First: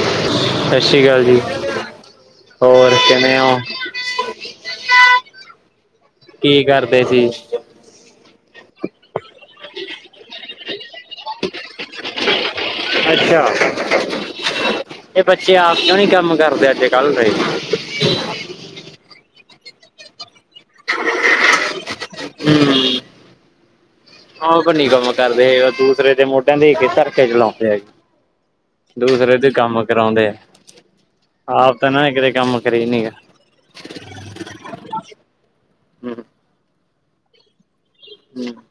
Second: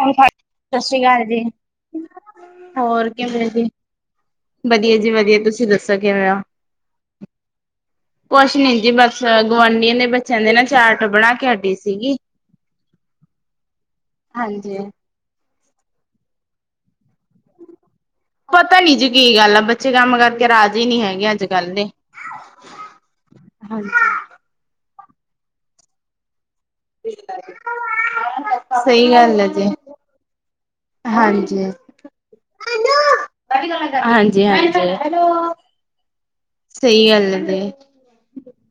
ਹਾਂ ਸਤਿ ਸ਼੍ਰੀ ਅਕਾਲ ਜੀ। ਹੋਰ ਕਿਵੇਂ ਜੀ? ਵਧੀਆ ਜੀ ਵਧੀਆ ਤੁਸੀਂ ਦੱਸੋ? ਕਿਵੇਂ ਹੋ? ਕੀ ਕਰਦੇ ਸੀ? ਕੁਛ ਨੀ ਜੀ ਬਸ ਗੁਆਂਢੀਆਂ ਦੇ ਬੱਚਿਆਂ ਦੇ ਨਾ ਚਾਰਟ ਬਣਾ ਕੇ ਹਟੀ ਸੀਗੀ। ਅੱਛਾ, ਹਾਂਜੀ ਇਹ ਬੱਚੇ ਆਪ ਕਿਉਂ ਨਹੀਂ ਕੰਮ ਕਰਦੇ ਅੱਜ ਕੱਲ ਦੇ? ਪਤਾ ਨੀ ਜੀ ਕੀ ਗੱਲ ਆ ਬੱਚੇ ਕੰਮ ਕਰਕੇ ਰਾਜੀ ਹੀ ਨਹੀਂ ਹੈਗੇ ਅੱਜ ਕੱਲ ਦੇ। ਹਮ [inaudible] ਆਹੋ ਭੰਨੀ ਕੰਮ ਕਰਦੇ ਦੂਸਰੇ ਤੇ ਮੋਢਿਆਂ ਦੇ ਕੇ। ਕਰਕੇ ਚਲਾਉਂਦੇ ਆ ਸਹੀ ਦੂਸਰੇ ਗੱਲ ਹੈ ਦੇ ਜੀ ਕੰਮ। ਕਰਾਉਂਦੇ ਆ ਹਾਂਜੀ। ਆਪ ਤਾਂ ਨਾ ਕਿਤੇ ਕੰਮ ਕਰੇ ਨੀ ਗ। ਹਾਂਜੀ ਹਾਂਜੀ ਹਮ ਸਹੀ ਗੱਲ ਹੈ ਜੀ। [inaudible]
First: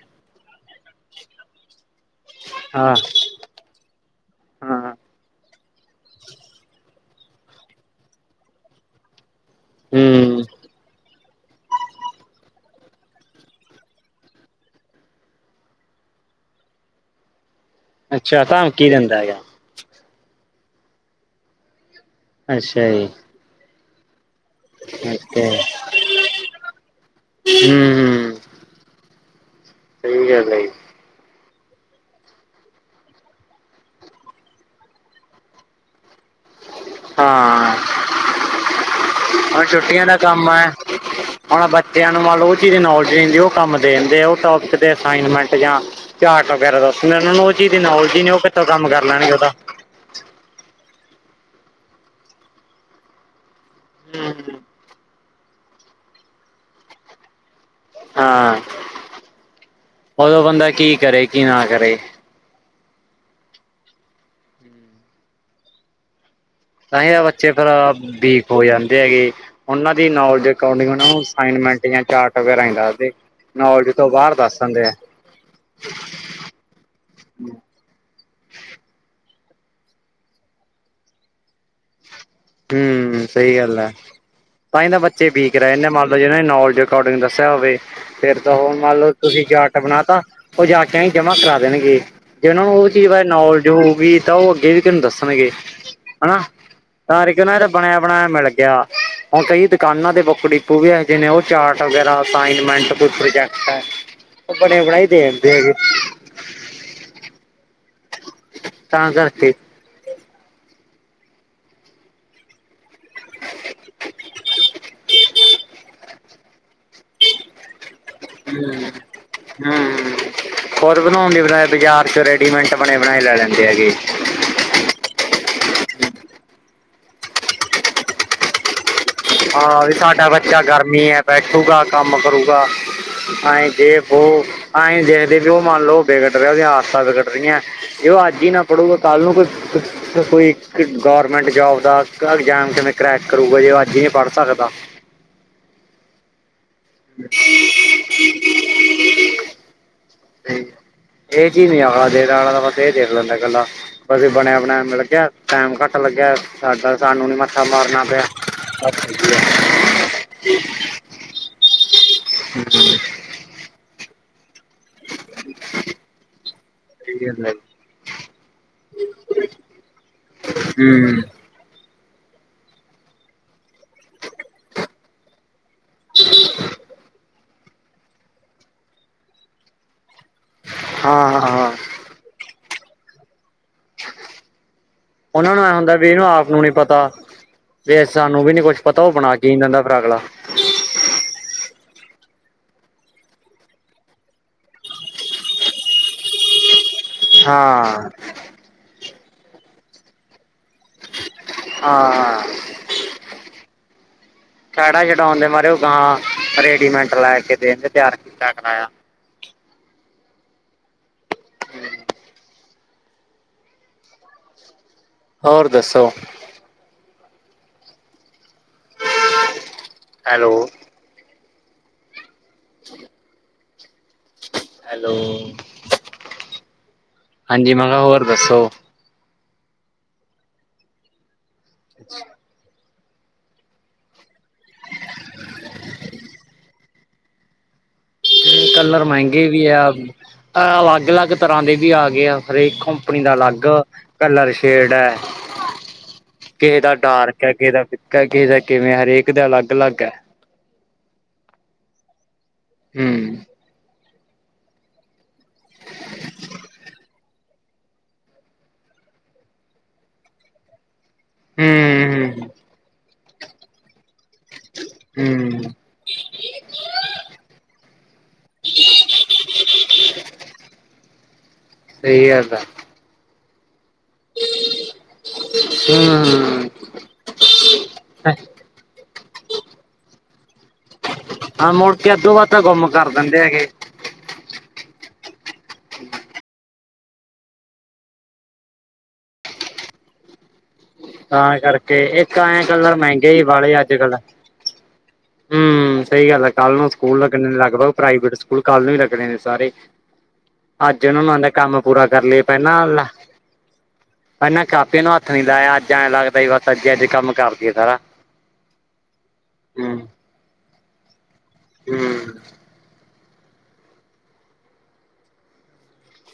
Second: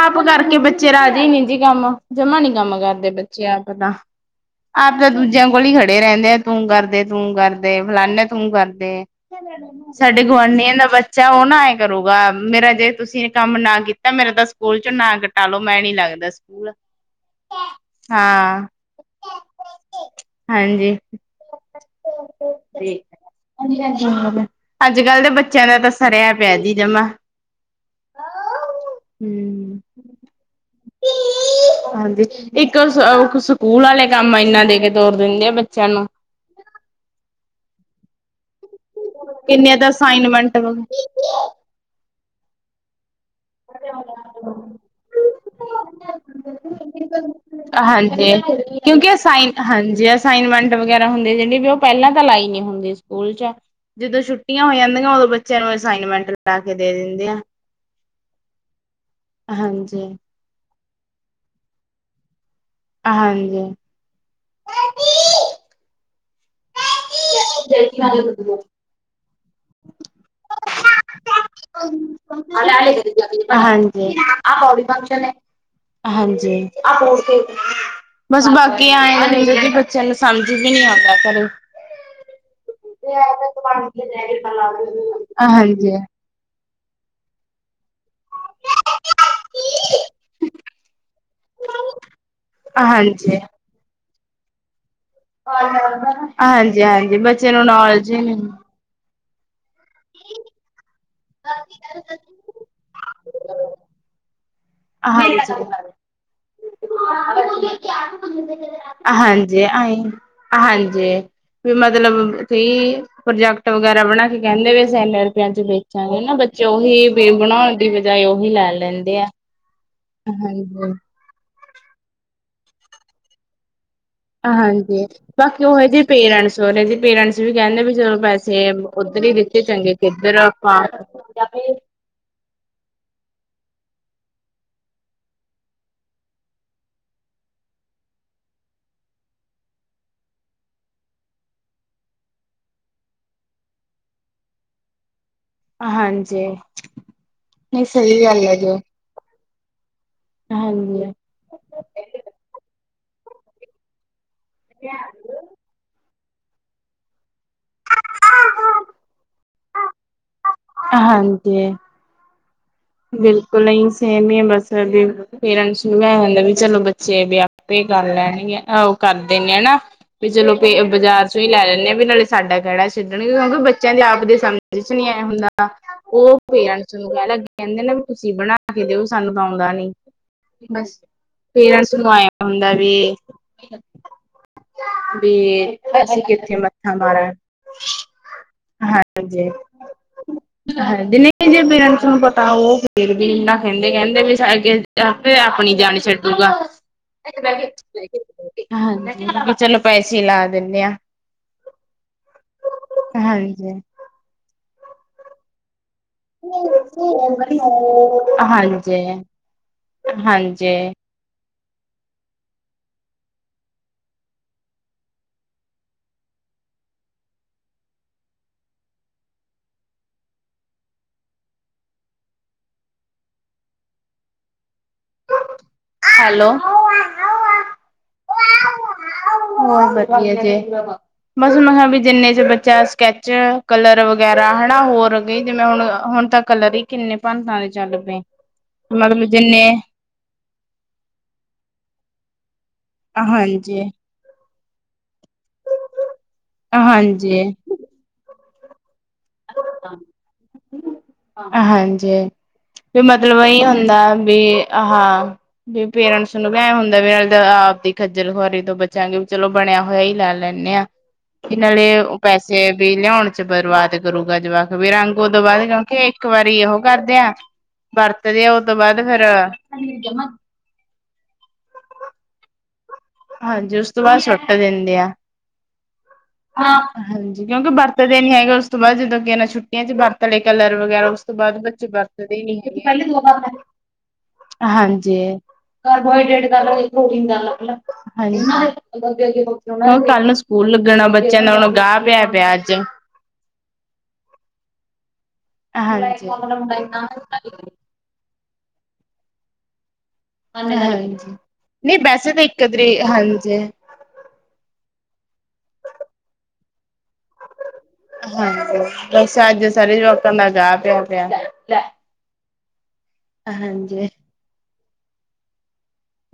ਆਪ ਕਰਕੇ ਬੱਚੇ ਰਾਜੇ ਨੀ ਜੀ ਕੰਮ ਜਮਾ ਨੀ ਕੰਮ ਹਾਂ ਕਰਦੇ ਬੱਚੇ ਆਪ ਤਾਂ। ਹਾਂ ਆਪ ਤਾਂ ਦੂਜਿਆਂ ਕੋਲ ਹੀ ਖੜੇ ਰਹਿੰਦੇ ਆ ਤੂੰ ਕਰਦੇ ਤੂੰ ਕਰਦੇ ਫਲਾਨੇ ਤੂੰ ਕਰਦੇ। ਸਾਡੇ ਹਮ ਗੁਆਂਢੀਆਂ ਦਾ ਬੱਚਾ ਉਹ ਨਾ ਐਏਂ ਕਰੂਗਾ ਮੇਰਾ ਜੇ ਤੁਸੀਂ ਕੰਮ ਨਾ ਕੀਤਾ। ਮੇਰਾ ਤਾਂ ਸਕੂਲ ਚ ਨਾ ਕਟਾਲੋ ਮੈਂ ਨੀ ਲੱਗਦਾ ਸਕੂਲ। ਅੱਛਾ ਹਾਂ ਤਮਕੀ ਦਿੰਦਾ ਹੈ। ਹਾਂਜੀ ਅੱਛਾ ਜੀ, ਅੱਜ ਕੱਲ ਦੇ ਅੱਛਾ ਬੱਚਿਆਂ ਦਾ ਤਾਂ ਸਰਿਆ ਪਿਆ ਜ ਜਮਾ। ਹਮ ਹਮ ਹੂੰ। ਸਹੀ ਗੱਲ ਆ ਜੀ। ਹਾਂਜੀ ਇੱਕ ਸਕੂਲ ਵਾਲੇ ਕੰਮ ਇੰਨਾ ਦੇ ਕੇ ਤੋਰ ਦਿੰਦੇ ਆ ਬੱਚਿਆਂ ਨੂੰ। ਹਾਂ ਹੁਣ ਕਿੰਨੀਆਂ ਤਾਂ ਛੁੱਟੀਆਂ ਦਾ ਕੰਮ ਆ ਅਸਾਈਨਮੈਂਟ ਵ ਹੁਣ। ਤੇ ਹੁਣ ਮੰਨ ਲਓ ਉਹ ਚੀਜ਼ ਦੀ ਨੌਲੇਜ ਨਹੀਂ ਦੀ ਉਹ ਕੰਮ ਦੇ ਦਿੰਦੇ ਆ ਉਹ ਟੋਪਿਕ ਦੇ ਅਸਾਈਨਮੈਂਟ ਜਾਂ, ਚਾਟ ਵਗੈਰਾ ਦੱਸਦੇ ਉਹਨਾਂ ਨੂੰ ਉਹ ਚੀਜ਼ ਨ ਨਾਲ ਉਲਝਹੀ ਨਹੀਂ ਹਾਂਜੀ ਉਹ ਕਿਥੋਂ ਕੰਮ ਕਰ ਕਿਉਂਕਿ ਲੈਣਗੇ ਉਹਦਾ। ਅਸਾਈਨ ਹਾਂਜੀ ਅਸਾਈਨਮੈਂਟ ਵਗੈਰਾ ਹੁੰਦੇ ਜਿਹੜੇ ਵੀ ਉਹ ਪਹਿਲਾਂ ਤਾਂ ਲਾਈ ਨੀ ਹੁੰਦੀ ਸਕੂਲ ਚ। ਜਦੋਂ ਛੁੱਟੀਆਂ ਹੋ ਜਾਂਦੀਆਂ ਉਦੋਂ ਬੱਚਿਆਂ ਨੂੰ ਅਸਾਈਨਮੈਂਟ ਲਾ ਕੇ ਦੇ ਦਿੰਦੇ ਆ। ਹਾਂ ਹਾਂਜੀ ਉਦੋਂ ਬੰਦਾ ਕੀ ਕਰੇ ਕੀ ਨਾ ਕਰੇ। ਹਾਂਜੀ [unintelligible] ਤਾਂ ਹੀ ਤਾਂ ਬੱਚੇ ਫਿਰ ਵੀਕ ਹੋ ਜਾਂਦੇ ਹੈਗੇ ਉਹਨਾਂ ਦੀ ਨੌਲੇਜ ਅਕਾਊਂਡਿੰਗ ਉਹਨਾਂ ਨੂੰ ਅਸਾਈਨਮੈਂਟ ਜਾਂ, ਚਾਰਟ ਵਗੈਰਾ ਹੀ ਦੱਸਦੇ ਨੌਲੇਜ ਤੋਂ ਹਾਂਜੀ ਬਾਹਰ ਦੱਸ ਦਿੰਦੇ ਆ ਹਾਂਜੀ, ਬਸ ਬਾਕੀ ਆਏ ਕਦੇ ਬੱਚਿਆਂ ਨੂੰ ਸਮਝ ਵੀ ਨੀ ਆਉਂਦਾ ਘਰੇ। ਹਮ ਸਹੀ ਗੱਲ ਹੈ ਤਾਂਹੀ ਤਾਂ ਬੱਚੇ ਵੀਕ ਰਹਿ ਜਾਂਦੇ ਨੇ ਇਹਨੇ ਹਾਂਜੀ ਮੰਨ ਲਓ ਜਿਨਾਂ ਨੇ। ਅਕੋਰਡਿੰਗ ਦੱਸਿਆ ਹੋਵੇ। ਫਿਰ ਤਾਂ ਉਹ ਮੰਨ ਲਓ ਤੁਸੀਂ ਚਾਟ ਬਣਾ ਤਾ ਉਹ ਜਾ ਕੇ, ਹੀ ਜਮ੍ਹਾਂ ਕਰਾ ਦੇਣਗੇ ਜੇ ਉਹਨਾਂ ਨੂੰ ਉਹ ਚੀਜ਼ ਬਾਰੇ ਹਾਂਜੀ ਨੌਲੇਜ ਹੋਊਗੀ ਤਾਂ ਉਹ ਅੱਗੇ ਵੀ ਤੈਨੂੰ ਦੱਸ। ਹਾਂਜੀ ਹਾਂਜੀ ਕਰਕੇ ਬੱਚੇ ਉਹਨਾਂ ਨੂੰ ਦਾ ਬਣਿਆ ਨੌਲੇਜ ਹੀ ਬਣਾਇਆ ਮਿਲ ਨਹੀਂ। ਹੁਣ ਕਈ ਦੁਕਾਨਾਂ ਦੇ ਬੁੱਕ- ਡੀਪੂ ਵੀ ਇਹੋ ਜਿਹੇ ਨੇ ਉਹ ਚਾਰਟ ਵਗੈਰਾ ਅਸਾਈਨਮੈਂਟ, ਕੋਈ ਪ੍ਰੋਜੈਕਟ ਹ ਉਹ ਬਣੇ ਬਣਾਏ ਦੇ ਦਿੰਦੇ ਹਾਂਜੀ ਹੈਗੇ। ਤਾਂ ਕਰਕੇ ਹਾਂਜੀ ਅਂ। ਹਾਂਜੀ ਵੀ ਮਤਲਬ ਵੀ। ਪ੍ਰੋਜੈਕਟ ਵਗੈਰਾ ਬਣਾ ਕੇ ਕਹਿੰਦੇ ਵੀ ਅਸੀ ਇਨੇ ਰੁਪਇਆ ਚ ਵੇਚਾਂਗੇ ਨਾ ਬੱਚੇ ਉਹੀ ਬਣਾਉਣ ਦੀ ਬਜਾਏ ਉਹੀ ਲੈ ਲੈਂਦੇ ਆ ਹਾਂਜੀ ਬਣਾਉ ਬ ਬਾਜ਼ਾਰ ਚ ਰੈਡੀਮੈਂਟ ਬਣੇ ਬਣਾਏ ਲੈ ਲੈਂਦੇ ਹੈਗੇ ਹਾਂਜੀ ਬਾਕੀ ਉਹ ਜਿਹੇ ਪੇਰੈਂਟਸ ਉਹ ਜ ਪੇਰੈਂਟਸ ਵੀ ਕਹਿੰਦੇ ਵੀ ਚਲੋ ਪੈਸੇ ਉੱਧਰ ਹੀ ਵਿੱਚ ਹਾਂ ਵੀ ਚੰਗੇ ਸਾਡਾ ਕਿੱਧਰ ਬੱਚਾ ਆਪਾਂ ਗਰਮੀ ਹੈ ਬੈਠੂਗਾ ਕੰਮ ਕਰੁਗਾ ਆਏਂ ਦੇਖੋ ਅਏਂ ਦੇਖਦੇ ਵੀ ਉਹ ਮੰਨ ਲਓ ਵਿੇਗੜ ਰਿਹਾ ਉਹਦੀਆਂ ਆਦਤਾਂ ਵਿਗੱਟ ਰਹੀਆਂ ਇਹੋ ਅੱ ਹੀ ਨਾ ਪੜੂਗਾ ਕੱਲ ਨੂੰ ਕੋਈ ਕੋਈ ਗੌਰਮੈਂਟ ਜੋਬ ਦਾ ਐਗਜਾਮ ਕਿਵੇਂ ਕਰੈਕ ਕਰੂਗਾ ਜੇ ਅੱਜ ਹੀ ਨਹੀਂੀ ਪੜ੍ਹ ਸਕਦਾ ਹਾਂਜੀ [unintelligible] ਨਹੀਂ ਸਹੀ ਗੱਲ ਹੈ ਜੋ ਹਾਂਜੀ ਇਹ ਚੀਜ਼ ਨੀ ਆਖਲਾ ਦੇਣ ਵਾਲਲਾ ਬਸ ਇਹ ਦੇਖ ਲੈਂਦਾ ਇਕੱਲਾ ਪਰ ਬਣਿਆ ਬਣਿਆ ਮ ਲੱਗਿਆ ਟਾਈਮ ਘੱਟ ਲੱਗਿਆ ਸਾਡਾ ਸਾਨੂੰ ਨੀ ਮੱਥਾ ਮਾਰਨਾ ਪਿਆ ਹਾਂਜੀ [unintelligible] ਬਿਲਕੁਲ ਨਹੀਂ ਸੇਮ ਹੀ ਬਸੁ ਪੇਰੈਂਟਸ ਨੂੰ ਮ ਹਦਾ ਵੀ ਚਲੋ ਬੱਚੇ ਵਿਆ ਗੱਲ ਹੈ ਆਪੇ ਕਰ ਲੈਣਗੇ ਆਹ ਉਹ ਕਰਦੇ ਨੇ ਹਨਾ ਵੀ ਚਲੋ ਜੀ ਹੂੰ ਬਾਜ਼ਾਰ ਹੀ ਲੈ ਲੈਂਨਦੇਾਂ ਵੀ ਨਾਲੇ ਸਾਡਾ ਕਿਹਿੜਾ ਛੱਡਣਗੇ ਕਿਉਂਕਿ ਬੱਚਿਆਂ ਦੇ ਆਪ ਦੇ ਸਮਝ ਚ ਨਹੀਂੀ ਆ ਹੁੰਦਾ ਉਹ ਪੇਰੈਂਟਸ ਨੂੰ ਕਹਿਣ ਲੱਗੇ ਕਹਿੰਦੇ ਨਾ ਵੀ ਤੁਸੀਂ ਬਣਾ ਕੇ ਦਿਓ ਸਾਨੂੰ ਤਾਂ ਆਉਂਦਾ ਨੀ ਬ ਹਾਂ ਹਾਂ ਹਾਂ ਪੇਰੈਂਟਸ ਆਇਆ ਹੁੰਦਾ ਵੀ ਵੀ ਉਹਨਾਂ ਨੂੰ ਐ ਹੁੰਦਾ ਵੀ ਅਸੀਂ ਇਹਨੂੰ ਆਪ ਕਿੱਥੇ ਨੂੰ ਨੀ ਮੱਥਾ ਪਤਾ ਮਾਰਾਂ ਵੇ ਸਾਨੂੰ ਵੀ ਨੀ ਕੁਛ ਪਤਾ ਉਹ ਬਣਾ ਕੀ ਦਦਾ ਫਰਾਗਲਾ ਹੈ ਜ ਨਹੀਂ ਜੇ ਪੇਰੈਂਟਸ ਨੂੰ ਪਤਾ ਉਹ ਫੇਰ ਵੀ ਇਨਾ ਕਹਿੰਦੇ ਕਹਿੰਦੇ ਵੀ ਅੱਗੇ ਫ ਆਪਣੀ ਜਾਣੀ ਛੱਡੂਗਾ ਹਾਂ। [unintelligible] ਹਾਂਜੀ ਹਾਂ [unintelligible] ਰੇਡੀਮੈਂਟ ਲੈ ਕੇ ਦੇਣਗੇ ਤਿਆਰ ਕੀਤਾ ਕਰਾਇਆ। ਹਾਂਜੀ ਹਾਂਜੀ [inaudible] ਹੋਰ ਦੱਸੋ? ਹੈਲੋ। ਅੱਛਾ। ਹੈਲੋ ਹੈਲੋ ਹਾਂਜੀ ਮੈਂ ਕਿਹਾ ਹੋਰ ਦੱਸੋ? ਹੋਰ ਵਧੀਆ ਜੇ ਬਸ ਹੁਣ ਵੀ ਜਿੰਨੇ ਚ ਬੱਚਾ। ਸਕੈਚ ਕਲਰ ਵਗੈਰਾ ਹੈਨਾ ਹੋਰ ਗਈ ਜਿਵੇਂ ਹੁਣ ਹੁਣ ਤਾਂ ਕਲਰ ਹੀ। ਕਿੰਨੇ ਭੰਨਤਾਂ ਦੇ ਚੱਲ ਪਏ। ਕਲਰ ਮਤਲਬ ਮਹਿੰਗੇ ਵੀ ਜਿੰਨੇ ਆ ਅਲੱਗ ਅਲੱਗ ਤਰ੍ਹਾਂ ਦੇ ਵੀ ਆ ਗਏ ਆ ਹਰੇਕ। ਣੀ ਦਾ ਅਲੱਗ ਹਾਂਜੀ ਕਲਰ ਸ਼ੇਡ ਹੈ ਕਿਸੇ ਦਾ ਹਾਂਜੀ ਡਾਰਕ ਹੈ ਕਿਸੇ ਦਾ। ਕਰਕੇ ਦਾ ਕਿਵੇਂ ਹਰੇਕ ਦਾ ਅਲੱਗ ਅਲੱਗ ਹੈ। ਹਾਂਜੀ, ਵੀ ਹੂੰ, ਮਤਲਬ ਇਹੀ ਹੁੰਦਾ ਵੀ। ਹਾਂ ਵੀ ਪੇਰੈਂਟਸ ਨੂੰ ਵੀ ਇਹੀ ਹੁੰਦਾ ਵੀ ਆਪ ਦੀ ਖੱਜਲ ਖੁਆਰੀ ਤੋਂ ਬਚਾਂਗੇ ਵੀ ਚਲੋ। ਬਣਿਆ ਹੋਇਆ ਹੀ ਲੈ ਲੈਂਦੇ ਹਾਂ। ਕਿ ਨਾਲੇ ਹੂੰ, ਪੈਸੇ ਵੀ ਲਿਆਉਣ ਚ ਬਰਬਾਦ ਕਰੂਗਾ ਜਵਾਕ ਵੀ ਰੰਗ ਹੂੰ, ਉਹ ਤੋਂ ਬਾਅਦ ਹੂੰ ਕਿਉਂਕਿ। ਇੱਕ ਵਾਰੀ ਓਹੋ ਕਰਦੇਆਂ ਵਰਤਦੇ ਆ ਉਹ ਤੋਂ ਬਾਅਦ ਫੇਰ। ਸਹੀ ਗੱਲ ਆ। ਹਾਂਜੀ ਉਸ ਤੋਂ ਬਾਅਦ ਸੁਟ ਦਿੰਦੇ ਆ। ਹੂੰ ਹਾਂਜੀ, ਕਿਉਂਕਿ ਵਰਤਦੇ ਨੀ ਹੈਗਾ ਉਸ ਤੋਂ ਬਾਅਦ ਜਦੋਂ ਅੱ ਨਾਲ ਛੁੱਟੀ। ਛੁੱਟੀਆਂ ਵਿੱਚ ਵਰਤ ਲਏ ਕਲਰ ਵਗੈਰਾ ਉਸ ਤੋਂ ਬਾਅਦ ਹਾਂ ਬੱਚੇ ਮੁੜ ਕੇ ਅੱਧੋ ਵਰਤਦੇ ਵੱਧ ਨਹੀਂ ਤਾਂ ਗੁੰਮ ਕਰ ਹੈਗੇ ਦਿੰਦੇ ਹੈਗੇ ਹਾਂਜੀ ਕਾਰਬੋਹਾਈਡੇਟ ਕਰਲ ਦੀ [inaudible] ਨਾਲ ਰੱਖ ਲੈ। ਹਾਂਜੀ, ਕੱਲ ਨੂੰ ਸਕੂਲ ਲੱਗਣਾ ਬੱਚਿਆਂ ਦਾ ਹੁਣ ਗਾਹ ਪਿਆ ਪਿਆ ਅੱਜ। ਇਹ ਬਾਲ ਆ ਅੱਜ ਕੱਲ੍ਹ। ਹਮ ਸਹੀ ਹਾਂਜੀ। ਗੱਲ ਹੈ ਕੱਲ ਨੂੰ ਸਕੂਲ ਲੱਗਣੇ ਨੇ ਲਗਭਗ ਪ੍ਰਾਈਵੇਟ ਸਕੂਲ ਕੱਲ ਨੂੰ ਹੀ ਲੱਗਣੇ ਨੇ ਸਾਰੇ। ਅੱਜ ਉਹਨਾਂ ਨੂੰ ਹਾਂਜੀ, ਆਦੇ ਕੰਮ ਨਹੀਂ ਪੂਰਾ ਕਰ ਵੈਸੇ ਲਈ ਤਾਂ ਇੱਕ ਪਹਿਲਾਂ ਆ ਤਰੀ ਵਾਲਾ ਹਾਂਜੀ। ਪਹਿਲਾਂ ਕਾਪੀਆਂ ਨੂੰ ਹੱਥ ਨੀ ਲਾਇਆ ਅੱਜ ਐਂ ਲੱਗਦਾ ਈ ਬਸ ਅੱਜ ਅੱਜ ਕੰਮ ਕਰ ਲਈਏ ਸਾਰਾ। ਹਾਂਜੀ ਬਸ ਅੱਜ ਸਾਰੇ ਹੂੰ ਜਵਾਕਾਂ ਦਾ ਗਾਹ ਪਿਆ ਪਿਆ। ਹਮ ਹਾਂਜੀ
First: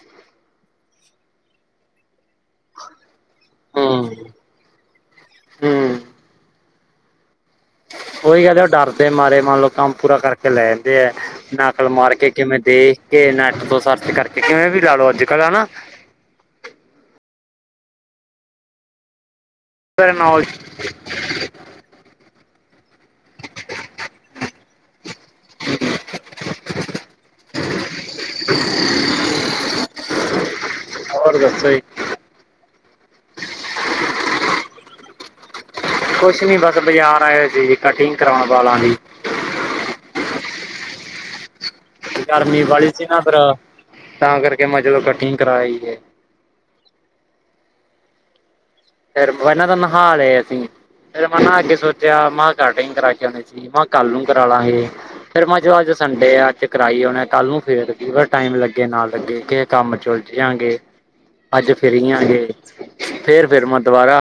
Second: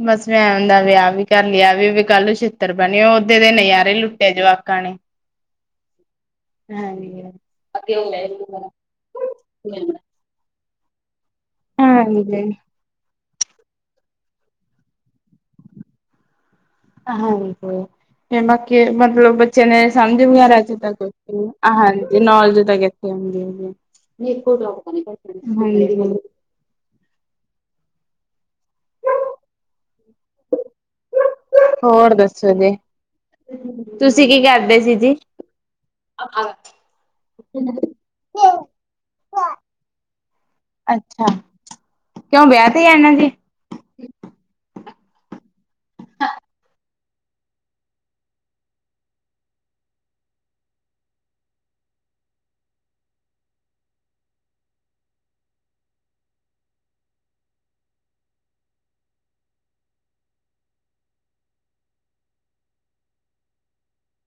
ਬਸ ਏਹ ਹੁੰਦਾ ਬਈ ਏ ਵੀ ਕਰ ਲਿਆ ਵੀ ਕੱਲ ਛ ਛਿੱਤਰ ਪੈਣੇ, ਓਦੇ ਦੇ ਨਾਰੇ ਹੂੰ ਲੁੱਟਿਆ ਜਵਾਕਾਂ ਨੇ ਹੂੰ ਹਾਂ ਜੀ। ਉਹੀ ਕਹਿੰਦੇ ਉਹ ਡਰਦੇ ਮਾਰੇ ਮੰਨ ਲੋਓ ਕੰਮ ਪੂਰਾ ਕਰਕੇ। ਲੈਂਦੇ ਆ ਨਕਲ ਮਾਰ ਕੇ ਹਾਂਜੀ। ਕਿਵੇਂ ਦੇ। ਕਿ ਨੈਟ ਤੋਂ ਸਰਚ ਕਰਕੇ ਕਿਵੇਂ ਵੀ ਲਾ ਲਓ ਅੱਜ ਕੱਲ੍ਹ ਹੈਨਾ। ਹਾਂਜੀ, ਕੇ ਬਾਕੀ ਮਤਲਬ ਬੱਚੇ ਨੇ ਫਿਰ ਸਮਝ ਨਹੀਂ ਨਾਲ ਆ ਰਿਹਾ ਅੱਜ ਤੱਕ। ਹਾਂਜੀ ਨੌਲੇਜ ਤੱਕ ਇਥੋਂ। ਇੱਕ ਕੋੋਟ ਲ [inaudible] ਹੋਰ ਦੱਸੋ ਜੀ? ਹੋਰ ਦੱਸੋ ਜੀ, ਤੁਸੀਂ ਕੀ ਕਰਦੇ ਸੀ ਜੀ? ਕੁਛ ਨੀ ਬਸ ਬਾਜ਼ਾਰ ਆਏ ਸੀ ਜੀ ਕਟਿੰਗ ਕਰਾਉਣ ਵਾਲਾਂ ਦੀ। ਅੱਛਾ ਕਿਉਂ ਗਰਮੀ ਵਿਆਹ ਤੇ ਬਾਲੀ ਸੀ ਜਾਣਾ ਨਾ ਜੀ। ਫੇਰ ਤਾਂ ਕਰਕੇ ਮੈਂ ਕਿਹਾ ਚਲੋ ਕਟਿੰਗ ਕਰਵਾ ਆਈਏ ਹੈ। ਹਾਂ ਫਿਰ ਪਹਿਨਾ ਤਾਂ ਨਹਾ ਰਏ ਸੀ ਜੀ। ਫਿਰ ਮੈਂ ਨਹਾਂ ਕੇ ਸੋਚਿਆ ਮੈਂ ਕਿਹਾ ਕਟਿੰਗ ਕਰਾ ਕੇ ਆਉਣੀ ਸੀ ਮੈਂ ਕਿਹਾ ਕੱਲ ਨੂੰ ਕਰਾ ਲਾਗੇ। ਫੇਰ ਮੈਂ ਅੱਜ ਸੰਡੇ ਆ ਅੱਜ ਕਰਾ ਈ ਅਉਨੇ ਕੱਲ ਨੂੰ ਫੇਰ ਟਾਈਮ ਲੱਗੇ ਲੱਗੇ। ਕੰਮ ਚ ਉਲਝ ਜਾਵਾਂਗੇ ਅੱਜ ਫਰੀ ਆਂ ਹਜੇ ਫੇਰ ਫਿਰ ਮੈਂ ਦੁਬਾਰਾ।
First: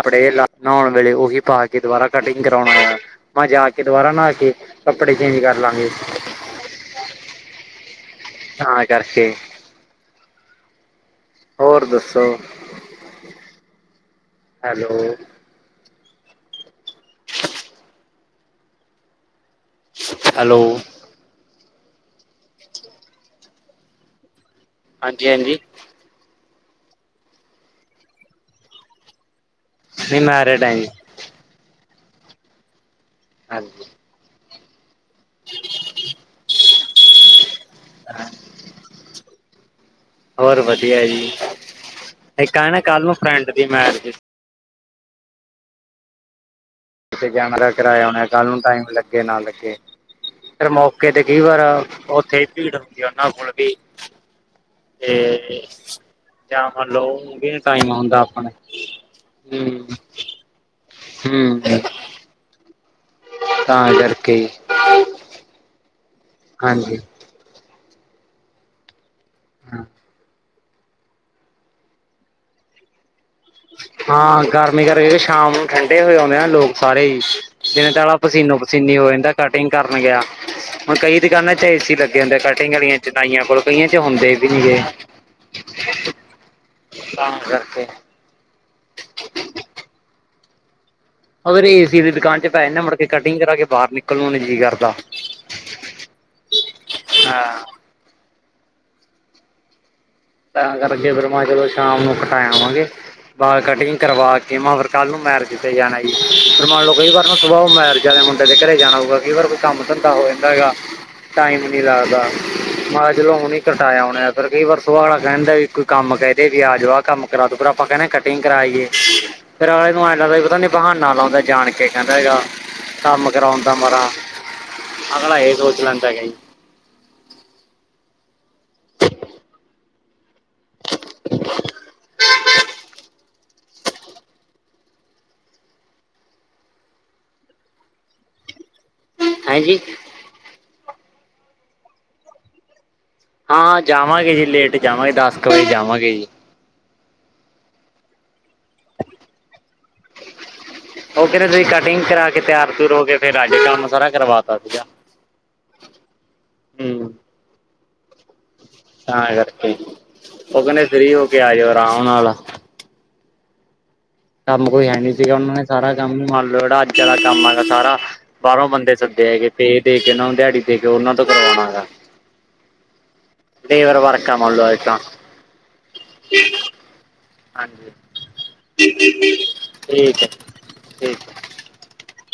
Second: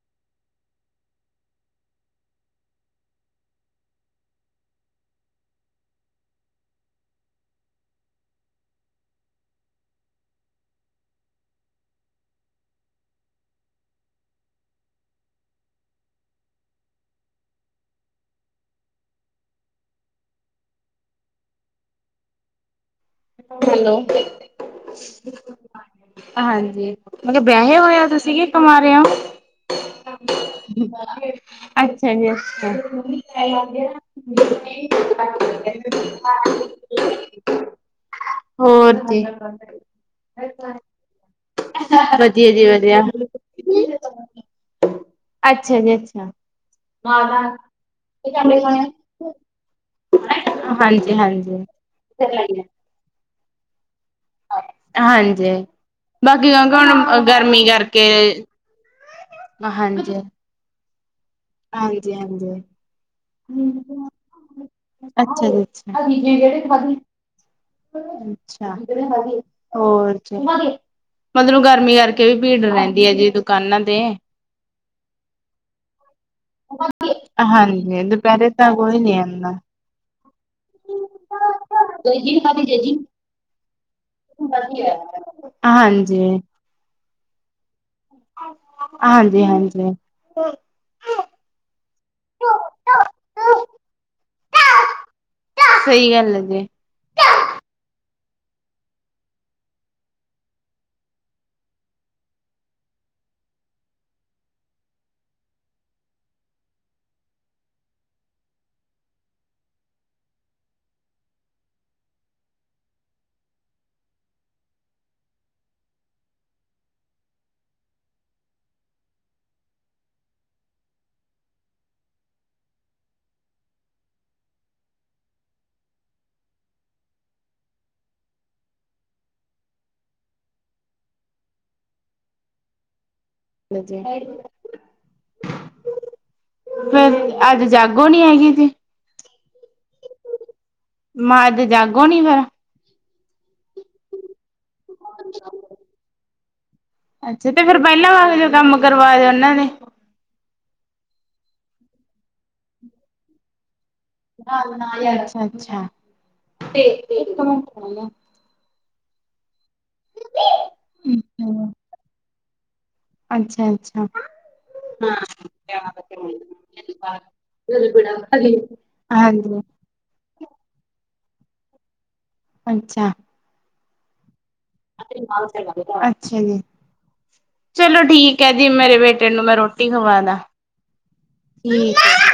ਕਪੜੇ ਲਾ ਨਹਾਉਣ ਵੇਲੇ ਉਹੀ ਪਾ ਕੇ ਦੁਬਾਰਾ ਕਟਿੰਗ ਕਰਵਾਉਣਾ ਆਇਆ। ਮੈਂ ਜਾ ਕੇ ਦੁਬਾਰਾ ਨਹਾ ਕੇ ਕੱਪੜੇ ਚੇਂਜ ਕਰ ਲਾਂਗੇ। ਤਾਂ ਕਰਕੇ। ਹੋਰ ਦੱਸੋ ਹੈਲੋ। ਹੈਲੋ। ਹੈਲੋ। ਹਾਂਜੀ, ਹਾਂਜੀ। ਹਾਂਜੀ, ਮੈਂ ਕਿਹਾ ਵਿਆਹੇ ਹੋਏ ਹੋ ਤੁਸੀਂ ਕੀ ਕਵਾਰੇ ਹੋ? ਨਹੀਂ ਮੈਰਿਡ ਆ ਜੀ। ਅੱਛਾ ਜੀ ਅੱਛਾ। ਹਾਂਜੀ। ਹਾਂ। ਹੋਰ ਕੀ। ਹੋਰ ਵਧੀਆ ਜੀ ਵਧੀਆ ਇੱਕ ਜੀ ਇਹ ਨਾ ਵਧੀਆ ਕੱਲ ਨੂੰ ਫਰੈਂਡ ਦੀ ਮੈ ਅੱਛਾ ਜੀ ਅੱਛਾ। ਤੇ ਕੈਮਰਾ ਕਰਾਇਆ ਹੋਣਾ ਕੱਲ ਨੂੰ ਟਾਈਮ ਲੱਗੇ ਨਾ ਲੱਗੇ। ਫਿਰ ਮੌਕੇ ਹਾਂਜੀ ਤੇ ਕਈ ਵਾਰ ਹਾਂਜੀ। ਉੱਥੇ ਭੀੜ ਹੁੰਦੀ ਉਹਨਾਂ ਕੋਲ ਵੀ। ਹਾਂਜੀ ਤੇ ਬਾਕੀ ਜਾਂ ਕਿਉਂਕਿ ਮੰਨ ਲਓ ਹੁਣ ਵੀ ਗਰਮੀ ਟਾਈਮ ਕਰਕੇ ਹੁੰਦਾ ਆਪਣੇ ਹੂੰ ਹਾਂਜੀ ਹੂੰ। ਹਾਂਜੀ ਹਾਂਜੀ। ਤਾਂ ਕਰਕੇ ਅੱਛਾ ਜੀ ਅੱਛਾ। ਹਾਂਜੀ। ਅੱਛਾ ਹਾਂ। ਹੋਰ ਜੀ। ਮਤਲਬ ਗਰਮੀ ਕਰਕੇ ਵੀ ਭੀੜ ਰਹਿੰਦੀ ਹੈ ਜੀ। ਦੁਕਾਨਾਂ ਤੇ ਹਾਂ ਗਰਮੀ ਕਰਕੇ ਸ਼ਾਮ ਨੂੰ ਠੰਡੇ ਹੋਏ ਆਉਂਦੇ ਆ ਲੋਕ ਸਾਰੇ ਹੀ ਦਿਨ ਹਾਂਜੀ ਤਾਂ ਦੁਪਹਿਰੇ ਪਸੀਨੋ ਤਾਂ ਪਸੀਨੀ ਕੋਈ ਹੋ ਨੀ ਜਾਂਦਾ ਆਉਂਦਾ ਕਟਿੰਗ ਕਰਨ ਗਿਆ। ਹੁਣ ਕਈ ਦੁਕਾਨਾਂ ਚ ਏ ਸੀ ਲੱਗੇ ਹੁੰਦੇ ਆ ਕਟਿੰਗ ਵਾਲੀਆਂ ਚ। ਨਾਈਆ ਕੋਲ ਕਈਆਂ ਚ ਹੁੰਦੇ ਵੀ ਨਹੀਂ ਗਏ ਹਾਂਜੀ ਤਾਂ ਕਰਕੇ। ਹਾਂਜੀ ਹਾਂਜੀ। ਉਹ ਫਿਰ ਏ ਸੀ ਦੀ ਦੁਕਾਨ ਚ ਪੈ ਜਾਂਦਾ ਮੁੜਕੇ ਕਟਿੰਗ ਕਰਾ ਕੇ ਬਾਹਰ ਨਿਕਲਣ ਨੂੰ ਨਹੀਂ ਜੀਅ ਕਰਦਾ। ਸਹੀ ਗੱਲ ਹੈ ਜੀ। ਹਾਂ। ਤਾਂ ਕਰਕੇ ਫਿਰ ਮੈਂ ਚਲੋ ਸ਼ਾਮ ਨੂੰ ਕਟਾ ਆਵਾਂਗੇ। ਵਾਲ ਕਟਿੰਗ ਕਰਵਾ ਕੇ ਮੈਂ ਫਿਰ ਕੱਲ ਨੂੰ ਮੈਰਿਜ ਤੇ ਜਾਣਾ ਜੀ। ਫਿਰ ਮੰਨ ਲਓ ਕਈ ਵਾਰ ਨੂੰ ਸੁਬਹ ਮੈਰਿਜ ਵਾਲੇ ਮੁੰਡੇ ਦੇ ਘਰੇ ਜਾਣਾ ਹੋਊਗਾ ਕੀ ਵਾਰ ਕੋਈ ਕੰਮ ਧੰਦਾ ਹੋ ਜਾਂਦਾ ਹੈਗਾ। ਟਾਈਮ ਨਹੀਂ ਲੱਗਦਾ ਮੈਂ ਕਿਹਾ ਚਲੋ ਹੁਣੀ ਕਟਾ ਆਉਣੇ ਹਾਂ ਫਿਰ ਕਈ ਵਾਰ ਉਹ ਅਗਲਾ ਕਹਿ ਦਿੰਦਾ ਵੀ ਕੋਈ ਕੰਮ ਕਹਿ ਦਈਏ ਵੀ ਆ ਜਾਓ ਕੰਮ ਕਰਾ ਦੋ ਫਿਰ ਆਪਾਂ ਕਹਿੰਦੇ ਕਟਿੰਗ ਕਰਾ ਆਈਏ। ਫਿਰ ਅਗਲੇ ਨੂੰ ਐਂ ਲੱਗਦਾ ਪਤਾ ਨਹੀਂ ਬਹਾਨਾ ਲਾਉਂਦਾ ਜਾਣ ਕੇ ਕਹਿੰਦਾ ਹੈਗਾ। ਕੰਮ ਕਰਾਉਂਣ ਦਾ ਮਾਰਾ ਅਗਲਾ ਇਹ ਸੋਚ ਲੈਂਦਾ ਹੈਗਾ ਜੀ। ਹੈਲੋ ਜੀ। ਫਿਰ ਅੱਜ ਜਾਗੋ ਨਹੀਂ ਹੈਗੀ ਜੀ। ਹਾਂਜੀ। ਮੈਂ ਅੱਜ ਜਾਗੋ ਨਹੀਂ ਫੇਰ। ਹਾਂ ਜਾਵਾਂਗੇ ਜੀ ਲੇਟ ਜਾਵਾਂਗੇ ਦਸ ਕੁ ਵਜੇ ਜਾਵਾਂਗੇ ਜੀ। ਅੱਛਾ ਤੇ ਫਿਰ ਪਹਿਲਾਂ ਵਰਗੇ ਕੰਮ ਕਰਵਾ ਦਿਉ ਉਹਨਾਂ ਦੇ। ਉਹ ਕਹਿੰਦੇ ਤੁਸੀਂ ਕਟਿੰਗ ਕਰਾ ਕੇ ਤਿਆਰ ਤੁਆਰ ਹੋ ਕੇ ਫ਼ੇਰ ਆਜੂ ਕੰਮ ਸਾਰਾ ਕਰਵਾਤਾ ਸੀਗਾ। ਅੱਛਾ ਅੱਛਾ ਤੇ ਹੂੰ। ਇੱਕ ਨੂੰ ਤਾਂ ਕਰਕੇ ਉਹ ਕਹਿੰਦੇ ਫ੍ਰੀ ਹੋ ਕੇ ਆ ਜਾਓ ਆਰਾਮ ਨਾਲ। ਅੱਛਾ ਅੱਛਾ। ਕੰਮ ਕੋਈ ਹੈ ਨਹੀਂ ਸੀਗਾ ਉਹਨਾਂ ਨੇ ਸਾਰਾ ਕੰਮ ਮੰਨ ਲਓ ਜਿਹੜਾ ਅੱਜ ਵਾਲਾ ਕੰਮ ਹੈਗਾ ਸਾਰਾ ਬਾਹਰੋਂ ਬੰਦੇ ਸੱਦੇ ਹੈਗੇ। ਹਾਂਜੀ ਪੇ ਦੇ ਕੇ ਉਹਨਾਂ ਨੂੰ ਦਿਹਾੜੀ ਦੇ ਕੇ ਉਹਨਾਂ ਤੋਂ ਕਰਵਾਉਣਾ ਹੈਗਾ। ਅੱਛਾ। ਲੇਵਰ ਵਰਕ ਆ ਮੰਨ ਲਓ ਅੱਜ। ਅੱਛਾ ਜੀ। ਹਾਂਜੀ। ਚਲੋ ਠੀਕ ਹੈ ਜੀ ਮੇਰੇ ਬੇਟੇ ਨੂੰ ਮੈਂ ਰੋਟੀ ਖਵਾ ਠੀਕ ਹੈ ਦਾ। ਠੀਕ। ਠੀਕ ਹੈ।